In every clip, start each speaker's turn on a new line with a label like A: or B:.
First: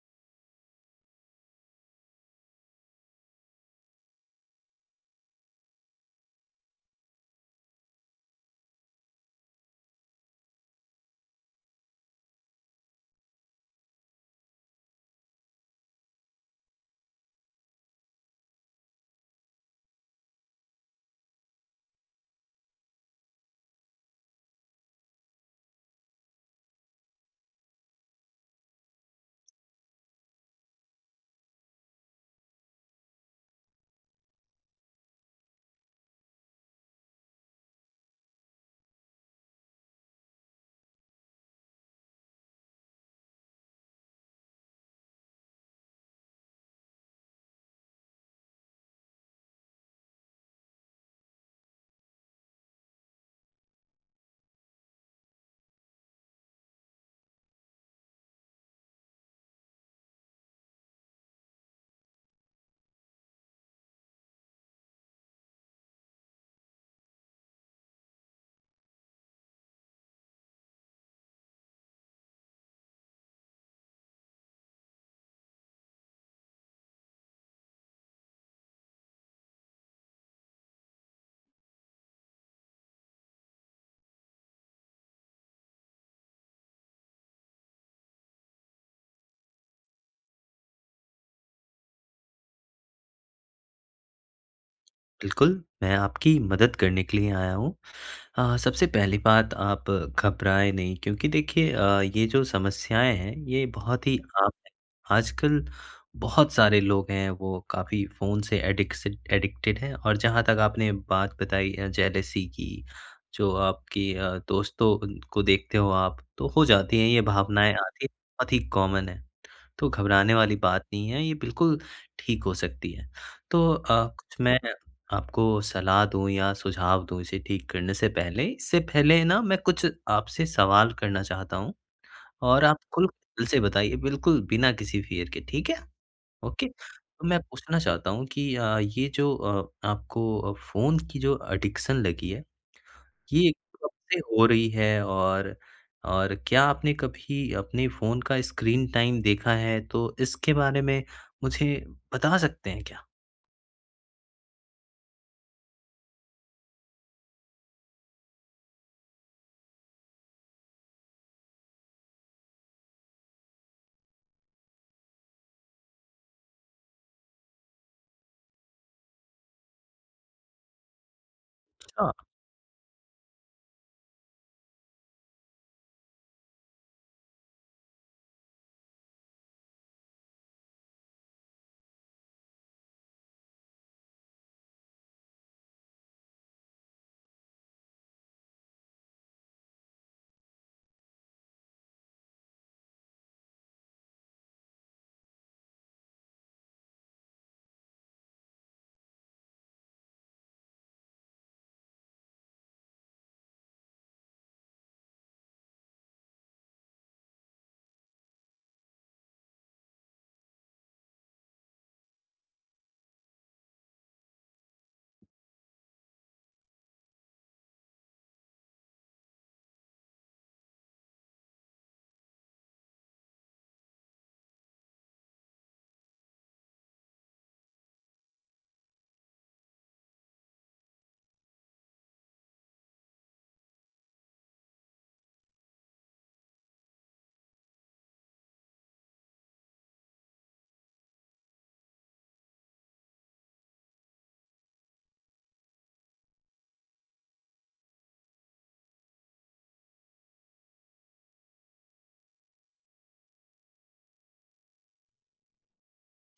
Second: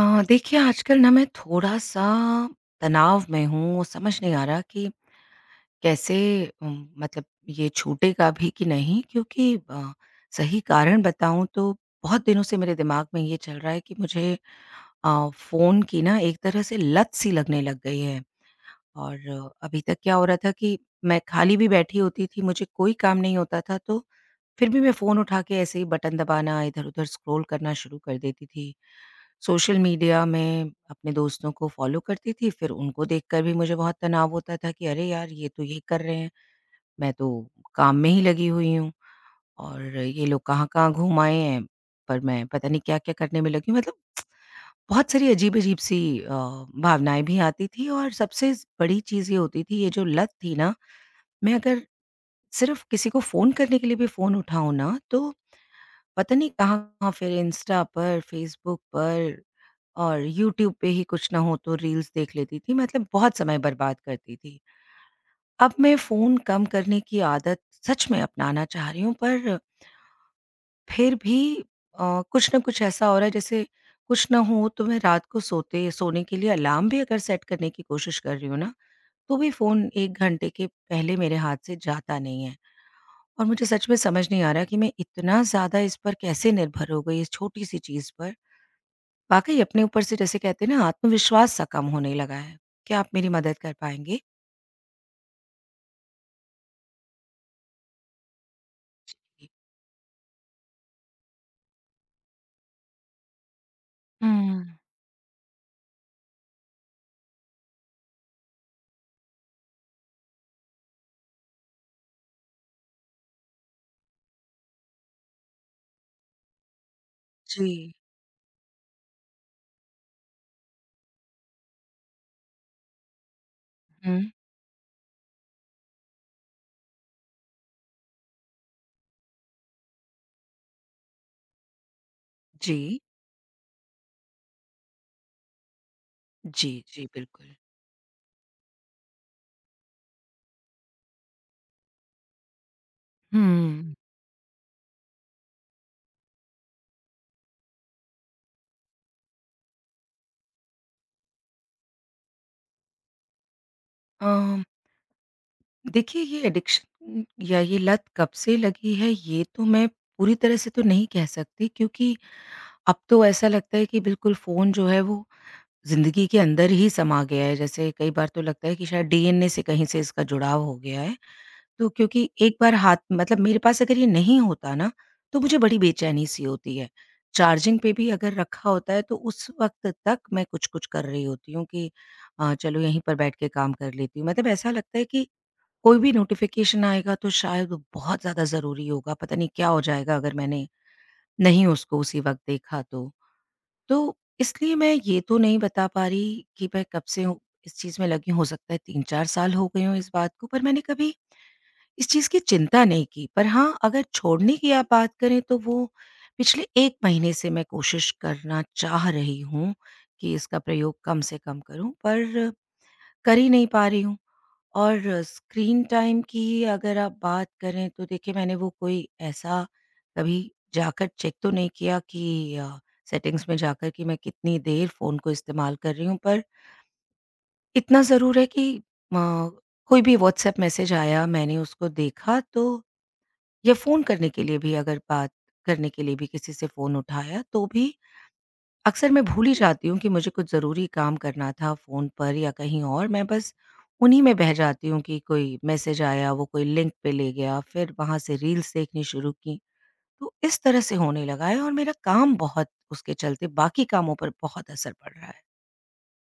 A: देखिए आजकल ना मैं थोड़ा-सा तनाव में हूँ। समझ नहीं आ रहा कि कैसे, मतलब, ये छूटेगा भी कि नहीं, क्योंकि सही कारण बताऊँ तो बहुत दिनों से मेरे दिमाग में ये चल रहा है कि मुझे फ़ोन की ना एक तरह से लत सी लगने लग गई है। और अभी तक क्या हो रहा था कि मैं खाली भी बैठी होती थी, मुझे कोई काम नहीं होता था, तो फिर भी मैं फ़ोन उठा के ऐसे ही बटन दबाना, इधर-उधर स्क्रॉल करना शुरू कर देती थी। सोशल मीडिया में अपने दोस्तों को फ़ॉलो करती थी, फिर उनको देखकर भी मुझे बहुत तनाव होता था कि अरे यार! ये तो ये कर रहे हैं, मैं तो काम में ही लगी हुई हूँ और ये लोग कहाँ-कहाँ घूम आए हैं, पर मैं पता नहीं क्या-क्या करने में लगी हूँ। मतलब, बहुत सारी अजीब-अजीब सी भावनाएँ भी आती थी, और सबसे ज़ बड़ी चीज़ ये होती थी, ये जो लत थी ना, मैं अगर सिर्फ़ किसी को फ़ोन करने के लिए भी फ़ोन उठाऊँ ना, तो पता नहीं कहाँ-कहाँ फिर इंस्टा पर, फ़ेसबुक पर, और यूट्यूब पे ही कुछ ना हो तो रील्स देख लेती थी, मतलब बहुत समय बर्बाद करती थी। अब मैं फ़ोन कम करने की आदत सच में अपनाना चाह रही हूँ, पर फिर भी कुछ ना कुछ ऐसा हो रहा है, जैसे कुछ ना हो तो मैं रात को सोते सोने के लिए अलार्म भी अगर सेट करने की कोशिश कर रही हूँ ना, तो भी फ़ोन 1 घंटे के पहले मेरे हाथ से जाता नहीं है। और मुझे सच में समझ नहीं आ रहा कि मैं इतना ज़्यादा इस पर कैसे निर्भर हो गई, इस छोटी-सी चीज़ पर। वाक़ई अपने ऊपर से जैसे कहते हैं ना, आत्मविश्वास सा कम होने लगा है। क्या आप मेरी मदद कर पाएँगे?
B: बिल्कुल, मैं आपकी मदद करने के लिए आया हूँ। सबसे पहली
A: जी।
B: बात आप घबराएँ नहीं क्योंकि देखिए ये जो समस्याएँ हैं ये बहुत ही आम है।
A: हुँ।
B: आजकल बहुत सारे लोग हैं वो काफ़ी फ़ोन से एडिक्सेड एडिक्टेड हैं और जहाँ तक आपने बात बताई जेलसी की जो आपकी दोस्तों को देखते हो आप तो हो जाती हैं ये भावनाएँ
A: जी।
B: आती हैं, बहुत ही कॉमन है। तो घबराने वाली बात नहीं है, ये बिल्कुल ठीक हो सकती है। तो
A: हुँ।
B: कुछ मैं आपको सलाह दूँ या सुझाव दूँ इसे ठीक करने से पहले, इससे पहले ना मैं कुछ आपसे सवाल करना चाहता हूँ और आप
A: जी।
B: खुल दिल से बताइए बिल्कुल बिना किसी फ़ियर के, ठीक है? ओके?
A: जी, जी,
B: तो मैं
A: बिल्कुल।
B: पूछना चाहता हूँ कि अ, ये जो अ, आपको अ, फ़ोन की जो एडिक्शन लगी है ये कब
A: हुँ।
B: से हो रही है और क्या आपने कभी अपने फ़ोन का स्क्रीन टाइम देखा है? तो इसके बारे में मुझे बता सकते हैं क्या?
A: अ, देखिए, ये एडिक्शन या ये लत कब से लगी है, ये तो मैं पूरी तरह से तो नहीं कह सकती, क्योंकि अब तो ऐसा लगता है कि बिल्कुल फ़ोन जो है वो ज़िंदगी के अंदर ही समा गया है। जैसे कई बार तो लगता है कि शायद डीएनए से कहीं से इसका जुड़ाव हो गया है। तो क्योंकि एक बार हाथ मतलब मेरे पास अगर ये नहीं होता ना, तो मुझे बड़ी बेचैनी-सी होती है। चार्जिंग पे भी अगर रखा होता है तो उस वक़्त तक मैं कुछ-कुछ कर रही होती हूँ कि चलो यहीं पर बैठ के काम कर लेती हूँ। मतलब ऐसा लगता है कि कोई भी नोटिफ़िकेशन आएगा तो शायद वो बहुत ज़्यादा ज़रूरी होगा, पता नहीं क्या हो जाएगा अगर मैंने नहीं उसको उसी वक़्त देखा तो। तो इसलिए मैं ये तो नहीं बता पा रही कि मैं कब से हूँ इस चीज़ में लगी हूँ। हो सकता है 3-4 साल हो गए हों इस बात को, पर मैंने कभी इस चीज़ की चिंता नहीं की। पर हाँ, अगर छोड़ने की आप बात करें तो वो पिछले 1 महीने से मैं कोशिश करना चाह रही हूँ कि इसका प्रयोग कम से कम करूँ, पर कर ही नहीं पा रही हूँ। और स्क्रीन टाइम की अगर आप बात करें तो देखिए, मैंने वो कोई ऐसा कभी जाकर चेक तो नहीं किया कि सेटिंग्स में जाकर कि मैं कितनी देर फ़ोन को इस्तेमाल कर रही हूँ, पर इतना ज़रूर है कि अ, कोई भी व्हाट्सएप मैसेज आया, मैंने उसको देखा, तो या फ़ोन करने के लिए भी अगर बात करने के लिए भी किसी से फ़ोन उठाया, तो भी अक्सर मैं भूल ही जाती हूँ कि मुझे कुछ ज़रूरी काम करना था फ़ोन पर या कहीं और, मैं बस उन्हीं में बह जाती हूँ कि कोई मैसेज आया, वो कोई लिंक पे ले गया, फिर वहाँ से रील्स देखनी शुरू की। तो इस तरह से होने लगा है और मेरा काम बहुत, उसके चलते बाकी कामों पर बहुत असर पड़ रहा है।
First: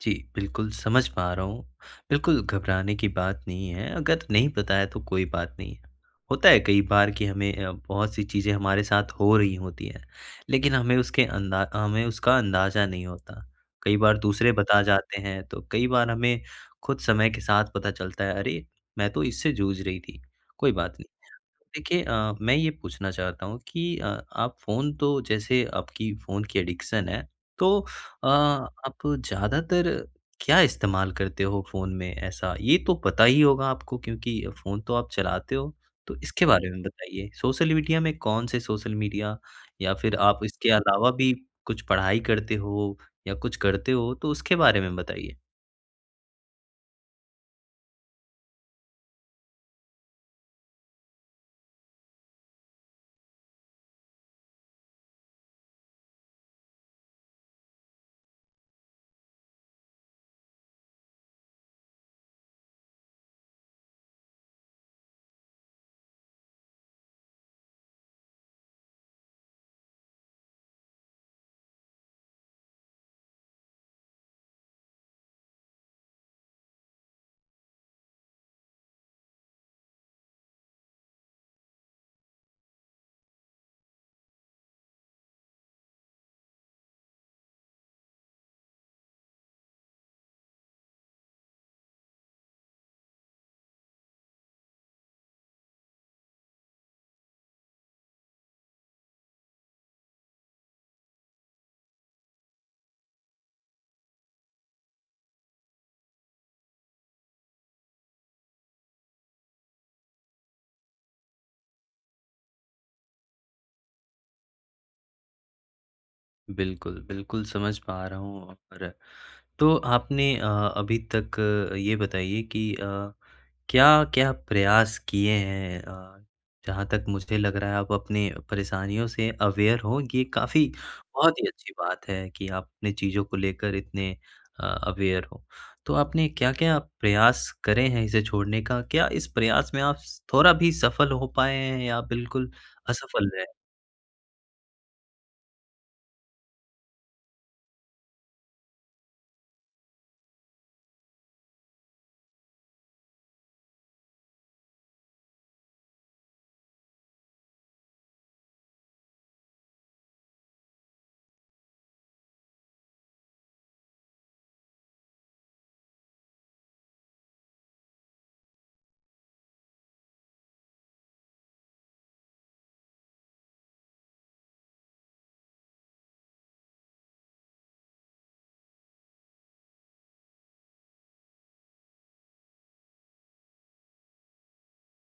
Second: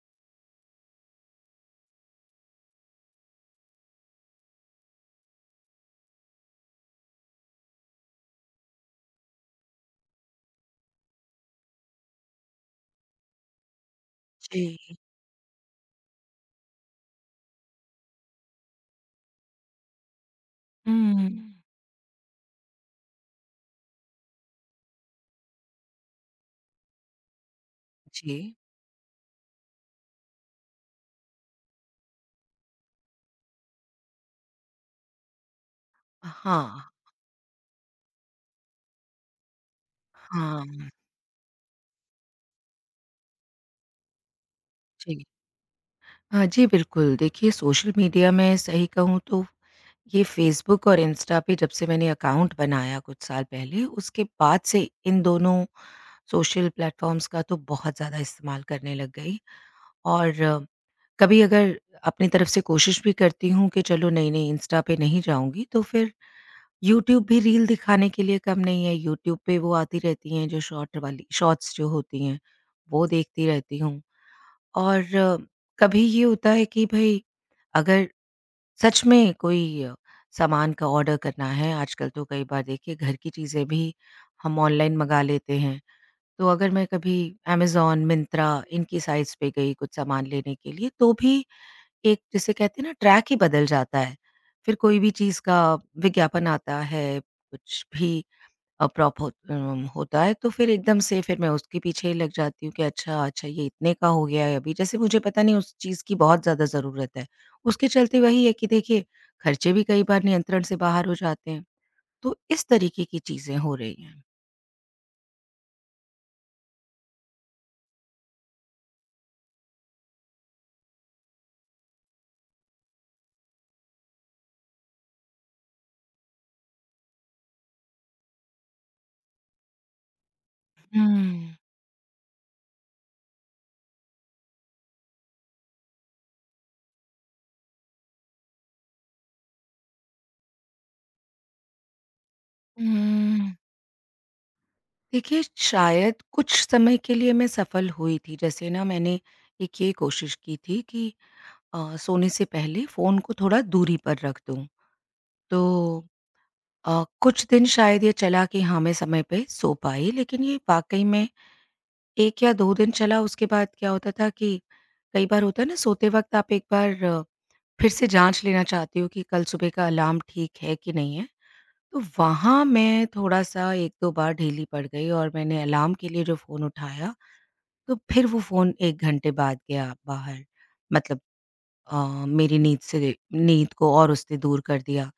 B: जी, बिल्कुल समझ पा रहा हूँ। बिल्कुल घबराने की बात नहीं है, अगर नहीं पता है तो कोई बात नहीं है। होता है कई बार कि बहुत सी चीज़ें हमारे साथ हो रही होती हैं, लेकिन हमें उसका अंदाज़ा नहीं होता। कई बार दूसरे
A: जी।
B: बता जाते हैं, तो कई बार हमें खुद समय के साथ पता चलता है, "अरे! मैं तो इससे जूझ रही थी।" कोई बात नहीं।
A: हुँ।
B: देखिए मैं ये पूछना चाहता हूँ कि आप फ़ोन तो जैसे आपकी फ़ोन की एडिक्शन है, तो
A: जी।
B: आप ज़्यादातर क्या इस्तेमाल करते हो फ़ोन में ऐसा? ये तो पता ही होगा आपको क्योंकि फ़ोन तो आप चलाते हो, तो इसके बारे में
A: हाँ,
B: बताइए। सोशल मीडिया में कौन से सोशल मीडिया या फिर आप इसके
A: हाँ,
B: अलावा भी कुछ पढ़ाई करते हो या कुछ करते हो, तो उसके बारे में
A: जी।
B: बताइए।
A: हाँ जी, बिल्कुल। देखिए, सोशल मीडिया में सही कहूँ तो ये फ़ेसबुक और इंस्टा पे जब से मैंने अकाउंट बनाया कुछ साल पहले, उसके बाद से इन दोनों सोशल प्लेटफ़ॉर्म्स का तो बहुत ज़्यादा इस्तेमाल करने लग गई, और कभी अगर अपनी तरफ से कोशिश भी करती हूँ कि चलो नहीं-नहीं इंस्टा पे नहीं जाऊँगी, तो फिर यूट्यूब भी रील दिखाने के लिए कम नहीं है। यूट्यूब पे वो आती रहती हैं जो शॉर्ट वाली शॉर्ट्स जो होती हैं, वो देखती रहती हूँ। और कभी ये होता है कि भई अगर सच में कोई सामान का ऑर्डर करना है, आजकल तो कई बार देखिए घर की चीज़ें भी हम ऑनलाइन मँगा लेते हैं। तो अगर मैं कभी अमेज़न, मिंत्रा, इनकी साइट्स पे गई कुछ सामान लेने के लिए, तो भी एक, जिसे कहते हैं ना, ट्रैक ही बदल जाता है। फिर कोई भी चीज़ का विज्ञापन आता है, कुछ भी होता है, तो फिर एकदम से फिर मैं उसके पीछे ही लग जाती हूँ कि अच्छा, अच्छा, ये इतने का हो गया है अभी, जैसे मुझे पता नहीं उस चीज़ की बहुत ज़्यादा ज़रूरत है। उसके चलते वही है कि देखिए, खर्चे भी कई बार नियंत्रण से बाहर हो जाते हैं। तो इस तरीके की चीज़ें हो रही हैं।
B: बिल्कुल, बिल्कुल समझ पा रहा हूँ और तो आपने अभी तक ये बताइए कि क्या-क्या प्रयास किए हैं? जहाँ तक मुझे लग रहा है आप अपनी परेशानियों से अवेयर हो, ये काफ़ी बहुत ही
A: हुँ।
B: अच्छी बात है कि आप अपनी चीज़ों को लेकर इतने अवेयर हो। तो आपने क्या-क्या प्रयास करे हैं इसे छोड़ने का? क्या इस प्रयास में आप स थोड़ा भी सफल हो पाए हैं या बिल्कुल असफल रहे?
A: हुँ। देखिए, शायद कुछ समय के लिए मैं सफल हुई थी। जैसे ना, मैंने एक ये कोशिश की थी कि सोने से पहले फ़ोन को थोड़ा दूरी पर रख दूँ। तो कुछ दिन शायद ये चला कि हाँ, मैं समय पे सो पाई, लेकिन ये वाक़ई में 1 या 2 दिन चला, उसके बाद क्या होता था कि, कई बार होता है ना, सोते वक़्त आप एक बार फिर से जाँच लेना चाहती हो कि कल सुबह का अलार्म ठीक है कि नहीं है। तो वहाँ मैं थोड़ा-सा 1-2 बार ढीली पड़ गई और मैंने अलार्म के लिए जो फ़ोन उठाया, तो फिर वो फ़ोन 1 घंटे बाद गया बाहर, मतलब मेरी नींद को और उससे दूर कर दिया।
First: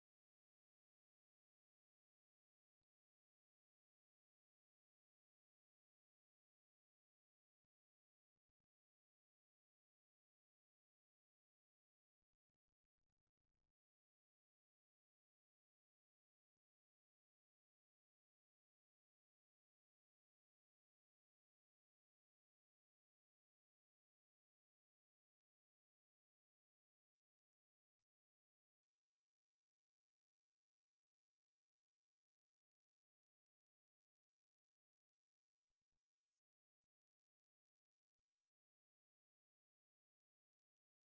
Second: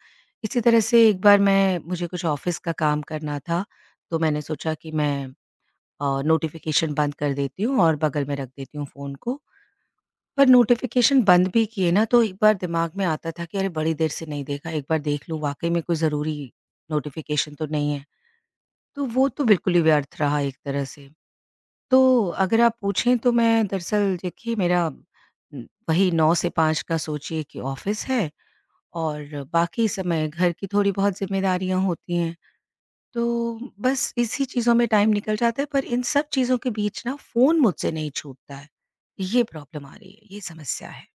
A: इसी तरह से एक बार मैं, मुझे कुछ ऑफ़िस का काम करना था, तो मैंने सोचा कि मैं नोटिफ़िकेशन बंद कर देती हूँ और बगल में रख देती हूँ फ़ोन को। पर नोटिफ़िकेशन बंद भी किए ना, तो एक बार दिमाग में आता था कि अरे, बड़ी देर से नहीं देखा, एक बार देख लूँ वाक़ई में कोई ज़रूरी नोटिफ़िकेशन तो नहीं है। तो वो तो बिल्कुल ही व्यर्थ रहा एक तरह से। तो अगर आप पूछें तो मैं दरअसल देखिए, मेरा वही 9 से 5 का सोचिए कि ऑफ़िस है, और बाकी समय घर की थोड़ी बहुत ज़िम्मेदारियाँ होती हैं। तो बस इसी चीज़ों में टाइम निकल जाता है, पर इन सब चीज़ों के बीच ना, फ़ोन मुझसे नहीं छूटता है। ये प्रॉब्लम आ रही है, ये समस्या है।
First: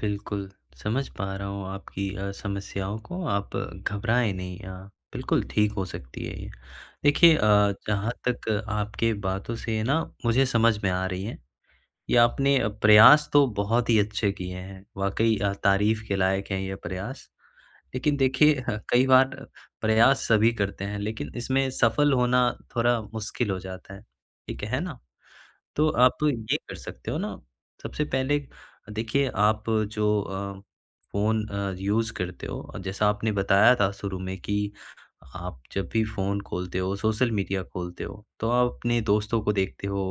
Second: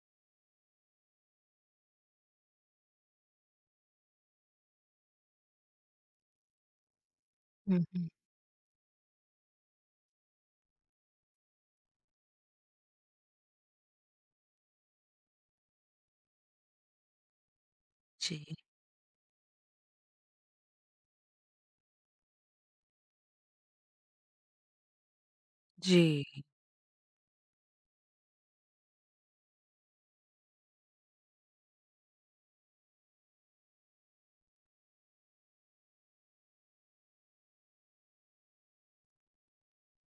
B: बिल्कुल, समझ पा रहा हूँ आपकी समस्याओं को, आप घबराएँ नहीं बिल्कुल ठीक हो सकती है ये। देखिए
A: हुँ, हुँ।
B: जहाँ तक आपके बातों से ना मुझे समझ में आ रही है, ये आपने प्रयास तो बहुत ही अच्छे किए हैं, वाक़ई तारीफ़ के लायक हैं ये प्रयास। लेकिन
A: जी,
B: देखिए ह कई बार प्रयास सभी करते हैं, लेकिन इसमें सफल होना थोड़ा मुश्किल हो जाता है, ठीक है ना? तो आप
A: जी,
B: ये कर सकते हो ना, सबसे पहले देखिए आप जो फ़ोन यूज़ करते हो और जैसा आपने बताया था शुरू में कि आप जब भी फ़ोन खोलते हो, सोशल मीडिया खोलते हो, तो आप अपने दोस्तों को देखते हो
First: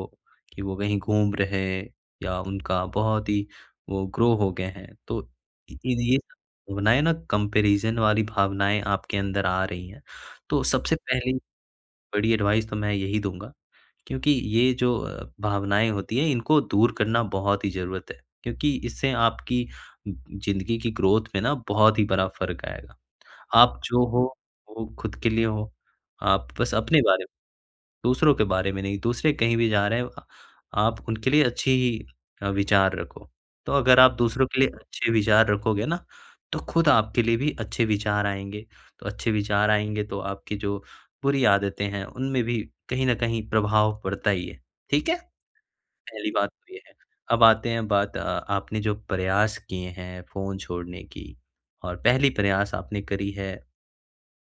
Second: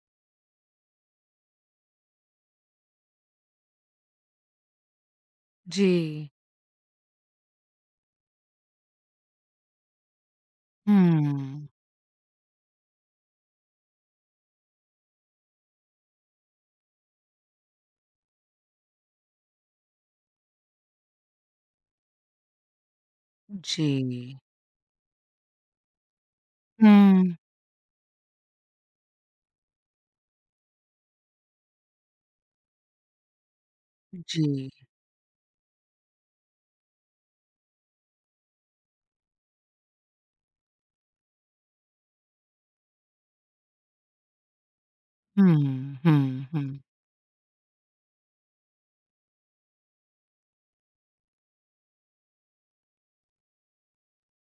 B: कि वो कहीं घूम रहे हैं या उनका बहुत ही वो ग्रो हो गए हैं। तो इ इन ये
A: जी।
B: भावनाएँ ना कंपैरिज़न वाली भावनाएँ आपके अंदर आ रही हैं। तो सबसे पहली
A: हुँ।
B: बड़ी एडवाइस तो मैं यही दूँगा क्योंकि ये जो भावनाएँ होती हैं इनको दूर करना बहुत ही ज़रूरत है। क्योंकि इससे आपकी ज़िंदगी की ग्रोथ में ना बहुत ही बड़ा फ़र्क आएगा। आप जो हो,
A: जी।
B: वो खुद के लिए हो। आप बस अपने बारे
A: हुँ।
B: दूसरों के बारे में नहीं, दूसरे कहीं भी जा रहे हैं आप उनके लिए अच्छी ही विचार रखो। तो अगर आप
A: जी।
B: दूसरों के लिए अच्छे विचार रखोगे ना, तो खुद आपके लिए भी अच्छे विचार आएँगे। तो अच्छे विचार आएँगे तो आपकी जो बुरी आदतें हैं, उनमें भी कहीं न कहीं प्रभाव पड़ता ही है। ठीक है?
A: हुँ,
B: पहली
A: हुँ,
B: बात तो
A: हुँ।
B: ये है। अब आते हैं बात आपने जो प्रयास किए हैं फ़ोन छोड़ने की और पहली प्रयास आपने करी है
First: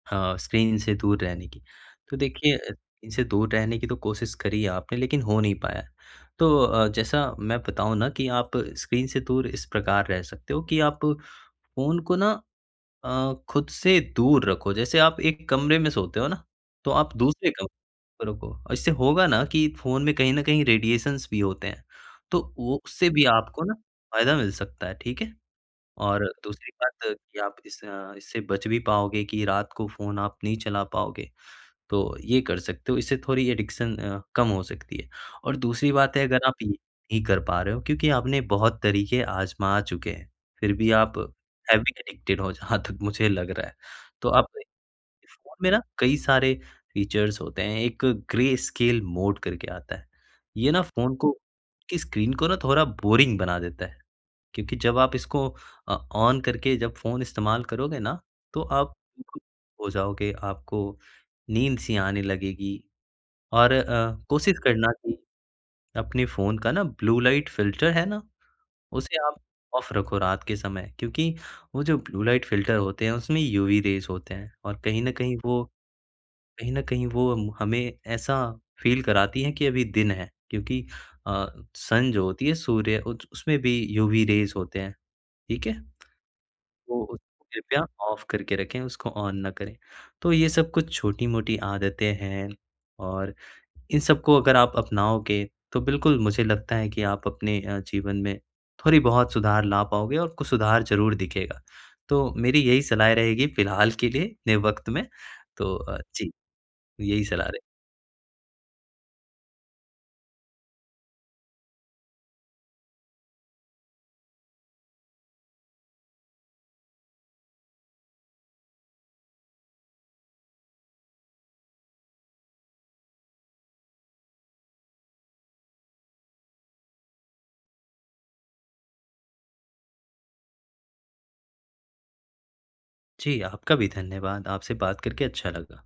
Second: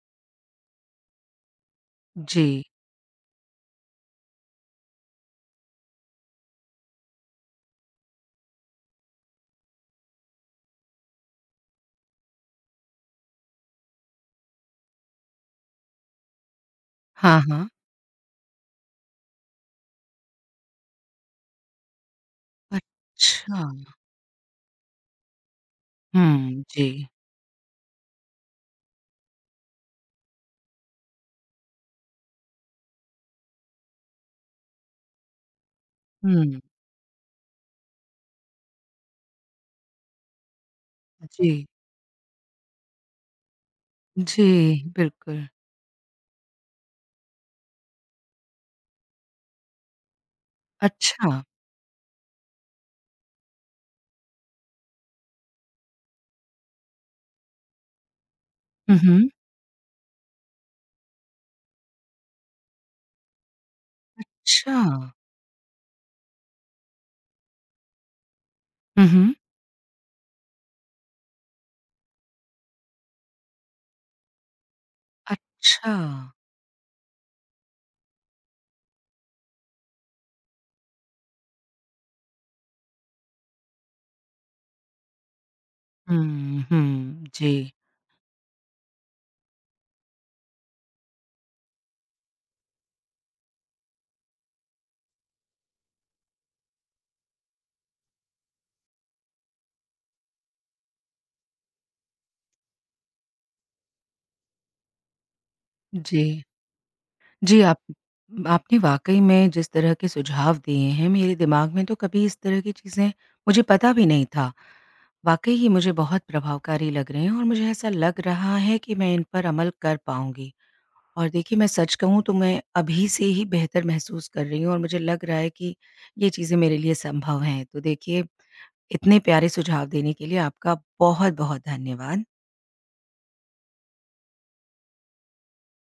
B: हाँ, स्क्रीन से दूर रहने की। तो
A: जी।
B: देखिए स्क्रीन से दूर रहने की तो कोशिश करी है आपने लेकिन हो नहीं पाया। तो जैसा मैं बताऊँ ना कि आप स्क्रीन से दूर इस प्रकार रह सकते हो कि आप फ़ोन को ना खुद से दूर रखो। जैसे आप एक कमरे में सोते हो ना, तो आप
A: हाँ,
B: दूसरे
A: हाँ।
B: कमरे में रखो और इससे होगा ना कि फ़ोन में कहीं न कहीं रेडिएशंस भी होते हैं। तो वो उससे भी
A: अच्छा।
B: आपको ना फ़ायदा मिल सकता है, ठीक है? और
A: हुँ,
B: दूसरी बात
A: जी।
B: कि आप इस इससे बच भी पाओगे कि रात को फ़ोन आप नहीं चला पाओगे, तो ये कर सकते हो। इससे थोड़ी एडिक्शन कम हो सकती है और दूसरी बात है अगर
A: हुँ,
B: आप ये नहीं कर पा रहे हो क्योंकि आपने बहुत तरीके आज़मा चुके हैं, फिर भी आप
A: जी।
B: हैवी एडिक्टेड हो जहाँ तक मुझे लग रहा है। तो
A: जी,
B: आप
A: बिल्कुल।
B: फ़ोन में ना कई सारे फीचर्स होते हैं, एक ग्रे स्केल मोड करके आता है। ये ना फ़ोन
A: अच्छा।
B: को की स्क्रीन को ना थोड़ा बोरिंग बना देता है। क्योंकि जब आप इसको ऑन करके जब फ़ोन इस्तेमाल करोगे ना, तो आप
A: हुँ, हुँ।
B: बिल्कुल हो जाओगे, आपको नींद सी आने लगेगी और कोशिश
A: अच्छा।
B: करना कि अपने फ़ोन का ना ब्लू लाइट फ़िल्टर है ना,
A: हुँ,
B: उसे
A: हुँ।
B: आप ऑफ़ रखो रात के समय क्योंकि वो जो ब्लू लाइट फ़िल्टर होते हैं, उसमें यूवी रेज़ होते हैं और
A: अच्छा।
B: कहीं न कहीं वो हम हमें ऐसा फ़ील कराती हैं कि अभी दिन है क्योंकि अ, सन जो होती है सूर्य उच उसमें भी यूवी रेज़ होते हैं, ठीक है?
A: हुँ,
B: तो
A: हुँ।
B: उसको
A: जी,
B: कृपया ऑफ करके रखें, उसको ऑन ना करें। तो ये सब कुछ छोटी-मोटी आदतें हैं और इन सबको अगर आप अपनाओगे, तो बिल्कुल मुझे लगता है कि आप अपने जीवन में थोड़ी बहुत सुधार ला पाओगे और कुछ सुधार ज़रूर दिखेगा। तो मेरी यही सलाह रहेगी फ़िलहाल के लिए, नए वक़्त में। तो जी,
A: जी।
B: यही सलाह
A: जी,
B: रहे
A: आप आपने वाक़ई में जिस तरह के सुझाव दिए हैं, मेरे दिमाग में तो कभी इस तरह की चीज़ें, मुझे पता भी नहीं था। वाक़ई ही मुझे बहुत प्रभावकारी लग रहे हैं और मुझे ऐसा लग रहा है कि मैं इन पर अमल कर पाऊँगी। और देखिए, मैं सच कहूँ तो मैं अभी से ही बेहतर महसूस कर रही हूँ और मुझे लग रहा है कि ये चीज़ें मेरे लिए संभव हैं। तो देखिए, इतने प्यारे सुझाव देने के लिए आपका बहुत-बहुत धन्यवाद।
B: जी, आपका भी धन्यवाद। आपसे बात करके अच्छा लगा।